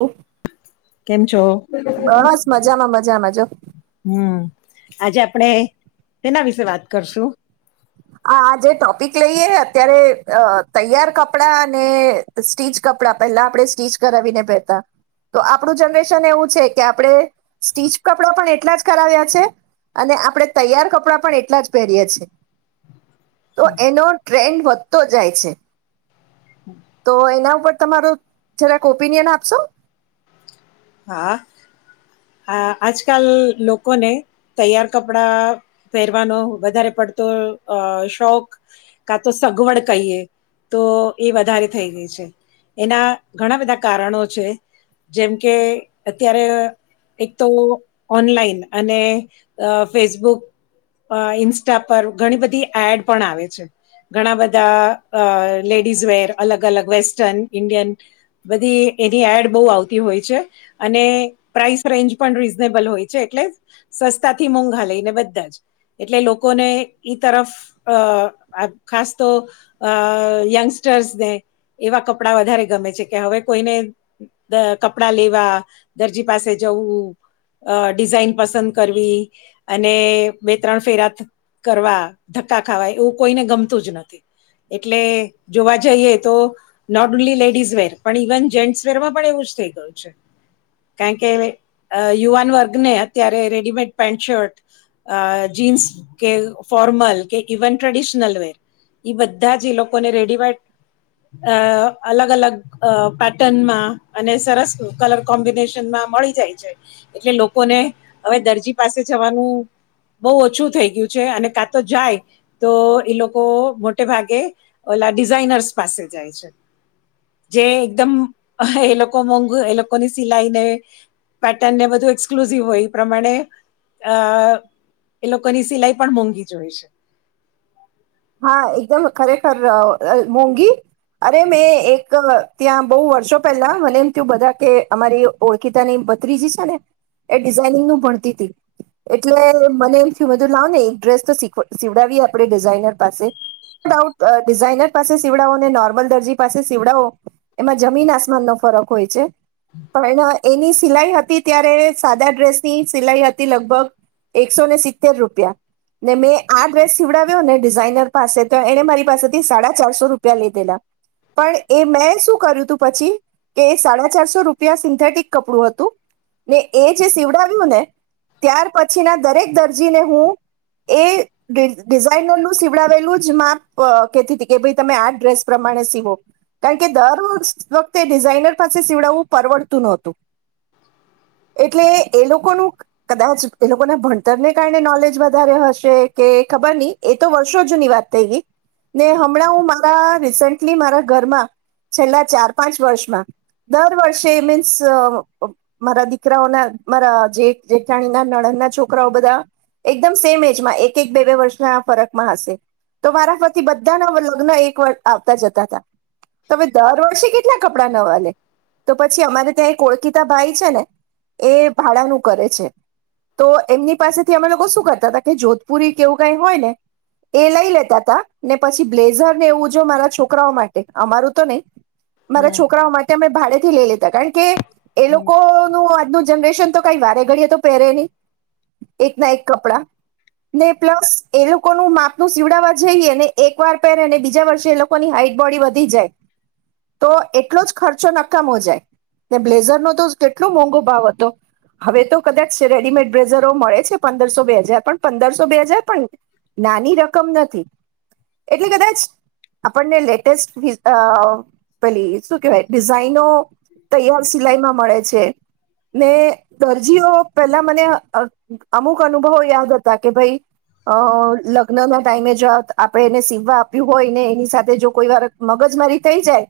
ઉ કેમ છો? બસ મજામાં મજામાં જો હમ આજે આપણે તેના વિશે વાત કરશું? આ આજે ટોપિક લઈએ અત્યારે અ તૈયાર કપડાં, અને સ્ટીચ કપડાં પહેલા આપણે સ્ટીચ કરાવીને પહેરતા, તો આપણું જનરેશન એવું છે કે આપણે સ્ટીચ કપડાં પણ એટલા જ કરાવ્યા છે, અને આપણે તૈયાર કપડાં પણ એટલા જ પહેરીએ છે. તો એનો ટ્રેન્ડ વધતો જાય છે. તો એના ઉપર તમારું જરાક ઓપિનિયન આપશો? હા હા, આજકાલ લોકોને તૈયાર કપડા પહેરવાનો વધારે પડતો અ શોખ કા તો સગવડ કહીએ તો એ વધારે થઈ ગઈ છે, એના ઘણા બધા કારણો છે જેમ કે અત્યારે એક તો ઓનલાઈન અને ફેસબુક, ઇન્સ્ટા પર ઘણી બધી એડ પણ આવે છે ઘણા બધા અ લેડીઝ વેર અલગ અલગ વેસ્ટર્ન, ઇન્ડિયન બધી એની એડ બહ આવતી હોય છે, અને પ્રાઇસ રેન્જ પણ રીઝનેબલ હોય છે એટલે સસ્તા થી મોંઘા લઈને બધા જ, એટલે લોકોને ઈ તરફ આ ખાસ તો અ યંગસ્ટર્સને એવા કપડા વધારે ગમે છે કે હવે કોઈને દ કપડા લેવા, દરજી પાસે જવું, અ ડિઝાઇન પસંદ કરવી અને બે ત્રણ ફેરાત કરવા, ધક્કા ખાવા એવું કોઈને ગમતું જ નથી. એટલે જોવા જઈએ તો નોટ ઓનલી લેડીઝ વર પણ ઇવન જેન્ટસ વરમાં પણ એવું જ થઈ કારણ કે યુવાન વર્ગને અત્યારે રેડીમેડ પેન્ટ શર્ટ, જીન્સ કે ફોર્મલ કે ઈવન ટ્રેડિશનલ વેર બધા જ એ લોકોને રેડીમેડ અલગ, અલગ, પેટર્નમાં અને સરસ કલર કોમ્બિનેશનમાં મળી જાય છે, એટલે લોકોને હવે દરજી પાસે જવાનું બહુ ઓછું થઈ ગયું છે, અને કા તો જાય તો એ લોકો મોટે ભાગે ઓલા ડિઝઇનર્સ પાસે જાય છે, જે એકદમ એ લોકો એ લોકોની સિલાઈને પેટર્નને બધું એસક્લુઝિવ હોય એ પ્રમાણે એ અ લોકોની સિલાઈ પણ મોંઘી હોય છે હા, એકદમ ખરેખર મોંઘી! અરે મેં એક ત્યાં બહુ વર્ષો પહેલા મને એમ થયું બધા કે અમારી ઓળખીતાની ભત્રીજી જે છે ને એ ડિઝાઇનિંગ નું ભણતી હતી, એટલે મને એમ થયું બધું લાવ ને એક ડ્રેસ તો સીવડાવીએ આપણે ડિઝઇનર પાસે નો ડાઉટ ડિઝઇનર પાસે સીવડાવો, નોર્મલ દર્જી પાસે સીવડાવો એમાં જમીન આસમાન નો ફરક હોય છે, પણ એની સિલાઈ હતી ત્યારે સાદા ડ્રેસની સિલાઈ હતી લગભગ એકસો ને સિતતેર રૂપિયા ને મેં આ ડ્રેસ સીવડાવ્યો ને ડિઝઇનર પાસે તો એને મારી પાસેથી સાડા ચારસો રૂપિયા લીધેલા, પણ એ મેં શું કર્યું હતું પછી કે સાડા ચારસો રૂપિયા સિન્થેટિક કપડું હતું ને એ જે સીવડાવ્યું ને ત્યાર પછી ના દરેક દર્જીને હું એ ડિઝઇનરનું સીવડાવેલું જ માપ કેતી કે ભ ઈ તમે આ ડ્રેસ પ્રમાણે સીવો કારણ કે દર વ વખતે ડિઝઇનર પાસે સીવડાવવું પરવડતું નહતું, એટલે એ લોકોનું કદાચ એ લોકોના ભણતરને કારણે નોલેજ વધારે હશે કે ખબર નહી તો વર્ષો જૂની વાત થઈ ગઈ, ને હમણાં હું મારા રીસેન્ટલી મારા ઘરમાં છેલ્લા ચાર પાંચ વર્ષમાં દર વર્ષે મીન્સ મારા દીકરાઓના, મારા જેઠ, જેઠાણીના, નણણના છોકરાઓ બધા એકદમ સેમ એજમાં એક એક, બે, બે, વર્ષના ફરક માં હશે તો વારાફરથી બધાના લગ્ન એક વાર આવતા જતા તા તમે દર વર્ષે કેટલા ક કપડા નવાલે તો પછી અમારે ત્યાં કો ખીતા ભાઈ છે ને, એ ભાડાનું કરે છે તો એમની પાસે થી અમે લોકો શું કરતા હતા કે, જોધપુરી કેવું કઈ હોય ને એ લઈ લેતા તા ને પછી બ્લેઝર ને એવું જો મારા છોકરાઓ માટે, અમારું તો નહી મારા હમ છોકરાઓ માટે અમે ભાડેથી લઈ લે કારણ કે એ હમ લોકો નું આજલું જ જનરેશન તો કઈ વારે ઘડીએ તો પહેરે નહી, એક ના એક કપડા ને પ્લસ એ લોકો લોકોનું માપનું સીવડાવવા જઈએ ને એક વાર પહેરેને બીજા વર્ષે એ લોકોની હાઈટ બોડી વધી જાય તો એટલો જ ખર્ચો નકામો જાય ને બ્લેઝરનો તો કેટલો મોંઘો ભાવ હતો હવે તો કદાચ રેડીમેડ બ્લેઝરો મળે છે પંદરસો, બે હજાર પણ પંદરસો બે હજાર પણ નાની રકમ નથી એટલે કદાચ આપણને લેટેસ્ટ પેલી શું કેહેવાય ડિઝાાઈનો તૈયાર સિલાઈમાં મળે છે, ને દરજીઓ પેલા મને અમુક અનુભવો યાદ હતા કે ભાઈ અ લગ્ન ના ટાઈમે જો આપે એને સીવવા આપ્યું હોય ને એની સાથે જો કોઈ વાર મગજ મારી થઈ જાય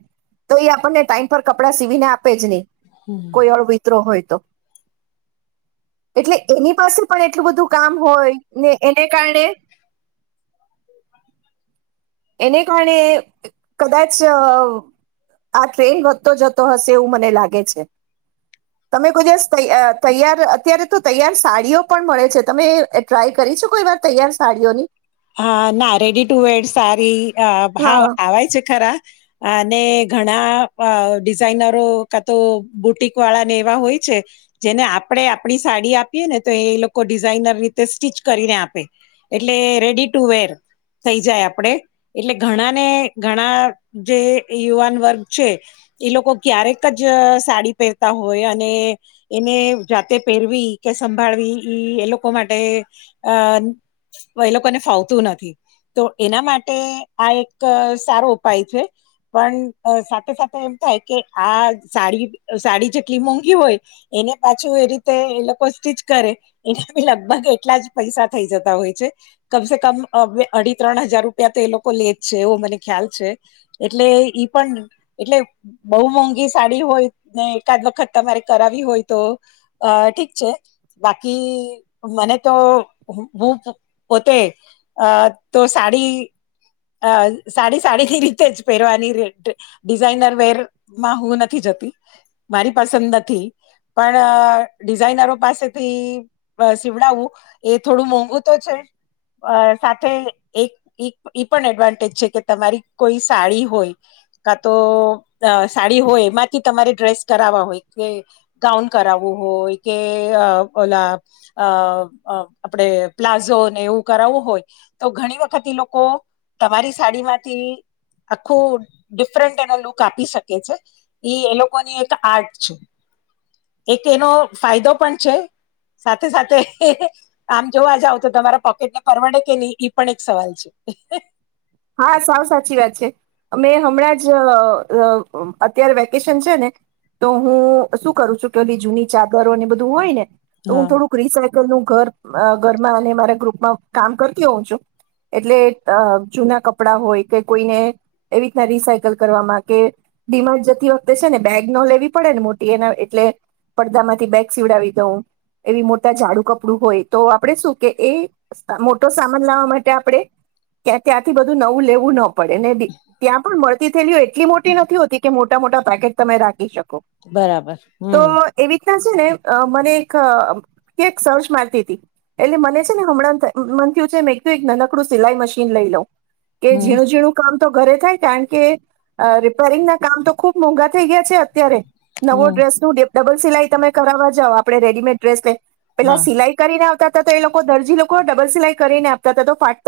તો એ આપણને ટાઈમ પર કપડાં સીવીને આપ આપે જ નહી હમ કોઈ અળવિત્રો હોય તો એટલે એની પાસે પણ એટલું બધું કામ હોય ને એને કારણે એને કારણે કદાચ આ ટ્રેડ વધતો જતો હશે એવું મને લાગે છે, તમે કોઈ દિવસ તૈયાર અત્યારે તો તૈયાર સાડીઓ પણ મળે છે તમે ટ્રાય કરી છે કોઈ વાર તૈયાર સાડીઓની હા, ના રેડી ટુ વેર સારી ભાવ હા આવે છે ખરા અને ઘણા ડિઝાાઈનરો કા તો બુટિક વાળા ને એવા હોય છે જેને આપણેે આપણી સાડી આપીએ ને તો એ લોકો ડિઝાઇનર રીતે સ્ટિચ કરીને આપે એટલે રેડી ટુ વેર થઈ જાય આપણેે એટલે ઘણા ને ઘણા જે યુવાન વર્ગ છે એ લોકો ક્યારેક જ સાડી પહેરતા હોય અને એને જાતે પહેરવી કે સંભાળવી ઈ એ લોકો માટે અ એ લોકોને ફાવતું નથી તો એના માટે આ એક સારો ઉપાય છે, પણ સાથે સાથે એમ થાય કે આ સાડી, સાડી જેટલી મોંઘી હોય એને પાછું એ રીતે એ લોકો સ્ટીચ કરે એના બી લગભગ એટલા જ પૈસા થઈ જતા હોય છે કમસે કમ અઢી ત્રણ હજાર રૂપિયા તો એ લોકો લેજ છે, એવો મને ખ્યાલ છે એટલે ઈ પણ એટલે બહુ મોંઘી સાડી હોય ને એકાદ વખત તમારે કરાવી હોય તો ઠીક છે બાકી મને તો બુ પોતે અ તો સાડી અ સાડી, સાડીની રીતે જ પહેરવાની, ડિઝાાઈનર વેરમાં હું નથી જતી, મારી પસંદ નથી પણ ડિઝાાઈનરો પાસેથી સીવડાવવું એ થોડું મોંઘુ તો છે, સાથે એક એ પણ એડવાન્ટેજ છે કે તમારી કોઈ સાડી હોય કા તો સાડી હોય એમાંથી તમારે ડ્રેસ કરાવવા હોય કે ગાઉન કરાવવું હોય કે ઓલા આપણે પ્લાઝો એવું કરાવવું હોય તો ઘણી વખત એ લોકો તમારી સાડીમાંથી આખું ડિફરન્ટ એનો લુક આપી શકે છે ઈ એ લોકોની એક આર્ટ છે એક એનો ફાયદો પણ છે સાથે સાથે આમ જોવા જાવ તો તમારા પોકેટને પરવડે કે નહી એ પણ એક સવાલ છે હ હા, સાવ સાચી વાત છે, અમે હમણાં જ અત્યારે વેકેશન છે, ને તો હું શું કરું છું કેધી જૂની ચાદરો ને બધું હોય ને તો હું હા થોડુંક રિસર્ચ ત ઘર ઘરમાં અને મારા ગ્રુપમાં કામ કરતી હોઉં છું એટલે અ જુના કપડા હોય કે કોઈને એવી રીતના રિસાયકલ કરવામાં કે ડિમાગ જતી વખતે છે ને બેગ ન લેવી પડે ને મોટી એના એટલે પડદા માંથી બેગ સીવડાવી દઉં એવી મોટા ઝાડું કપડું હોય તો આપડણે શું કે એ મોટો સામાન લાવવા માટે આપણે ક્યાં ત્યાં બધું નવું લેવું ન પડે ને ત્યાં પણ મળતી થયેલી એટલી મોટી નથી હોતી કે મોટા મોટા પેકેટ તમે રાખી શકો. બરાબર હમ્મ. તા છે ને અ મને એક ક્યાંક સર્ચ મારતી હતી એટલે મને છે ને હમણાં થયું છે મે એક નનકડું સિલાઈ મશીન લઈ લઉ. કે હમ જેણું જેણું કામ તો ઘરે થાય કારણ કે રિપેરિંગ ના કામ તો ખુબ મોંઘા થઈ ગયા. અત્યારે નવો હમ ડ્રેસ ન ડે ડબલ સિલાઈ તમે કરાવવા જઓ આપણે રેડીમેડ ડ્રેસ લઈ પેલા હા સિલાઈ કરીને આવતા તો એ લોકો દરજી લોકો ડબલ સિલાઈ કરીને આપતા હતા તો ફાટ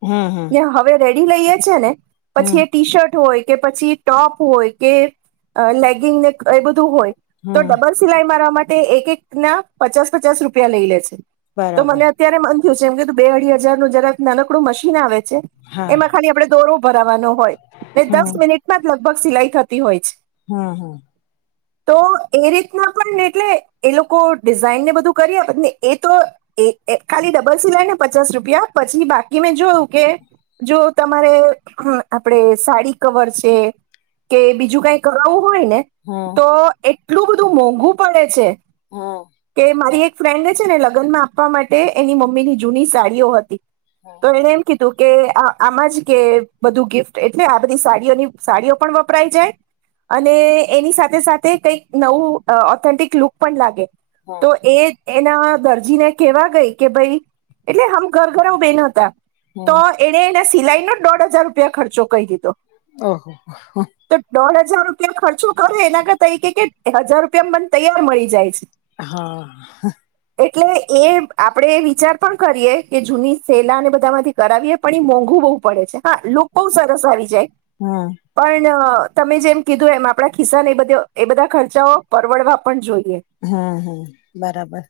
હમ્મ હમ્મ. હવે રેડી લઈએ છે ને. પછી એ ટી શર્ટ હોય કે પછી ટોપ હોય કે લેગિંગને એ બધું હોય. તો હમ ડબલ સિલાઈ મારવા માટે તે એક એક ના પચાસ પચાસ રૂપિયા લઈ લે છે. તો બરાબર મને અત્યારે મ એમ કધું બે અઢી હજાર નું જરાક નાનકડું મશીન આવે છે. હા એમાં ખાલી આપ દોરો ભરાવાનો હોય દસ મિનિટ મા લગભગ સિલાઈ થતી હોય છે. હમ્મ હમ્મ. તો એ રીતના પણ એટલે એ લોકો ડિઝાઇનને બધું કરીને એ તો ખાલી ડબલ સિલાય ને પચાસ રૂપિયા પછી બાકી મેં જોયું કે જો તમારે આપડે સાડી કવર છે કે બીજું કઈ કરાવું હોય ને હમ તો એક એટલું બધું મોંઘું પડે છે. હમ કે મારી એક ફ્રેન્ડને છે ને લગનમાં આપવા માટે એની મમ્મીની જૂની સાડીઓ હતી. હમ તો એમ કી તો કે આમાં જ કે બધું ગિફ્ટ એટલે આ બધી સાડીઓની સાડીઓ પણ વપરાઈ જાય અને એની સાથે સાથે કઈક નવું ઓથેન્ટિક લુક પણ લાગે. હમ તો એ એના દરજીને કેહેવા ગઈ કે ભાઈ એટલે હમ ઘર ઘર બેન હતા. તો હમ એ સિલાઈ નો દોઢ હજાર રૂપિયા ખર્ચો કહી દીધો. ઓહ. તો દોઢ હજાર રૂપિયા ખર્ચો કરે એના કર તરીકે કે હજાર રૂપિયામાં મને તૈયાર મળી જાય છે. હા. એટલે એ આપડે એ વિચાર પણ કરીએ કે જૂની સેલાને બધા માંથી કરાવીએ પણ એ મોંઘુ બહુ પડે છે હા લોકો બઉુ સરસ આવી જાય હમ પણ તમે જેમ કીધું એમ આપડા ખીસા એ બધ એ બધા ખર્ચાઓ પરવડવા પણ જોઈએ. હમ્મ હમ્મ બરાબર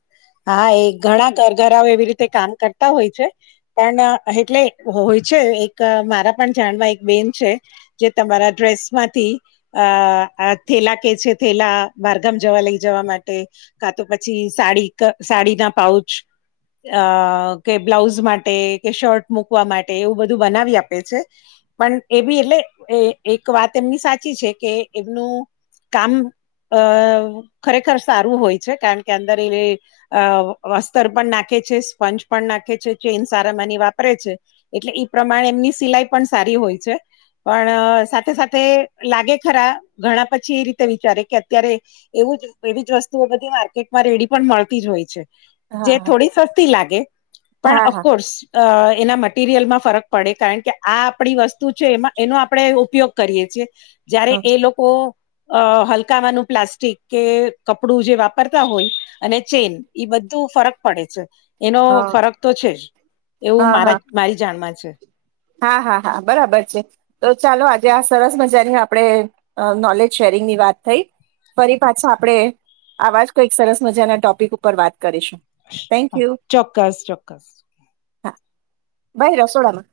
હા એક ઘણા ઘરઘરાઓ એવી રીતે કામ કરતા હોય છે પણ એટલે હોય છે એક મારા પણ ધ્યાનમાં એક બેન છે જે તમારા ડ્રેસમાંથી અ થેલા કે છે થેલા બરગામ જવા લઈ જવા માટે એ તો પછી સાડી સાડી ના પાઉચ અ કે બ્લાઉઝ માટે કે શર્ટ મુકવા માટે એવું બધું બનાવી આપે છે પણ એ બી એટલે એક વાત એમની સાચી છે કે એમનું કામ અ ખરેખર ખર સારું હોય છે કારણ કે અંદર એ અ વસ્ત્રર પણ નાખે છે સ્પંજ પણ નાખે છે ચેઇન સારામાંની વાપરે છે એટલે ઈ પ્રમાણે એમની સિલાઈ પણ સારી હોય છે પણ સાથે સાથે લાગે ખરા ઘણા પછી એ રીતે વિચારે કે અત્યારે એવું એવી જ વસ્તુઓ બધી માર્કેટમાં રેડી પણ મળતી જ હોય છે. જે હા થોડી સસ્તી લાગે પણ હા હા અફકોર્સ અ એના માટે મટિરિયલમાં ફરક પડે કારણ કે આ આપણી વસ્તુ છે એમાં એનો આપણે ઉપયોગ કરીએ છીએ. જયારે હા એ લોકો અ હલકાવાનું પ્લાસ્ટિક કે કપડું જે વાપરતા હોય અને ચેન એ બધું ફરક પડે છે. એનો હા ફરક તો છે જ એવું હા મા હા મારી જાણમાં છે. હા હા હા બરાબર છે તો ચાલો આજે આ સરસ મજાની આપણે નોલેજ શેરિંગ ની વાત થઈ ફરી પાછા આપણેે આવા જ કઈક સરસ મજાના ટોપિક ઉપર વાત કરીશું થેન્ક યુ ચોક્કસ ચોક ભઈ રસોડા. [inaudible]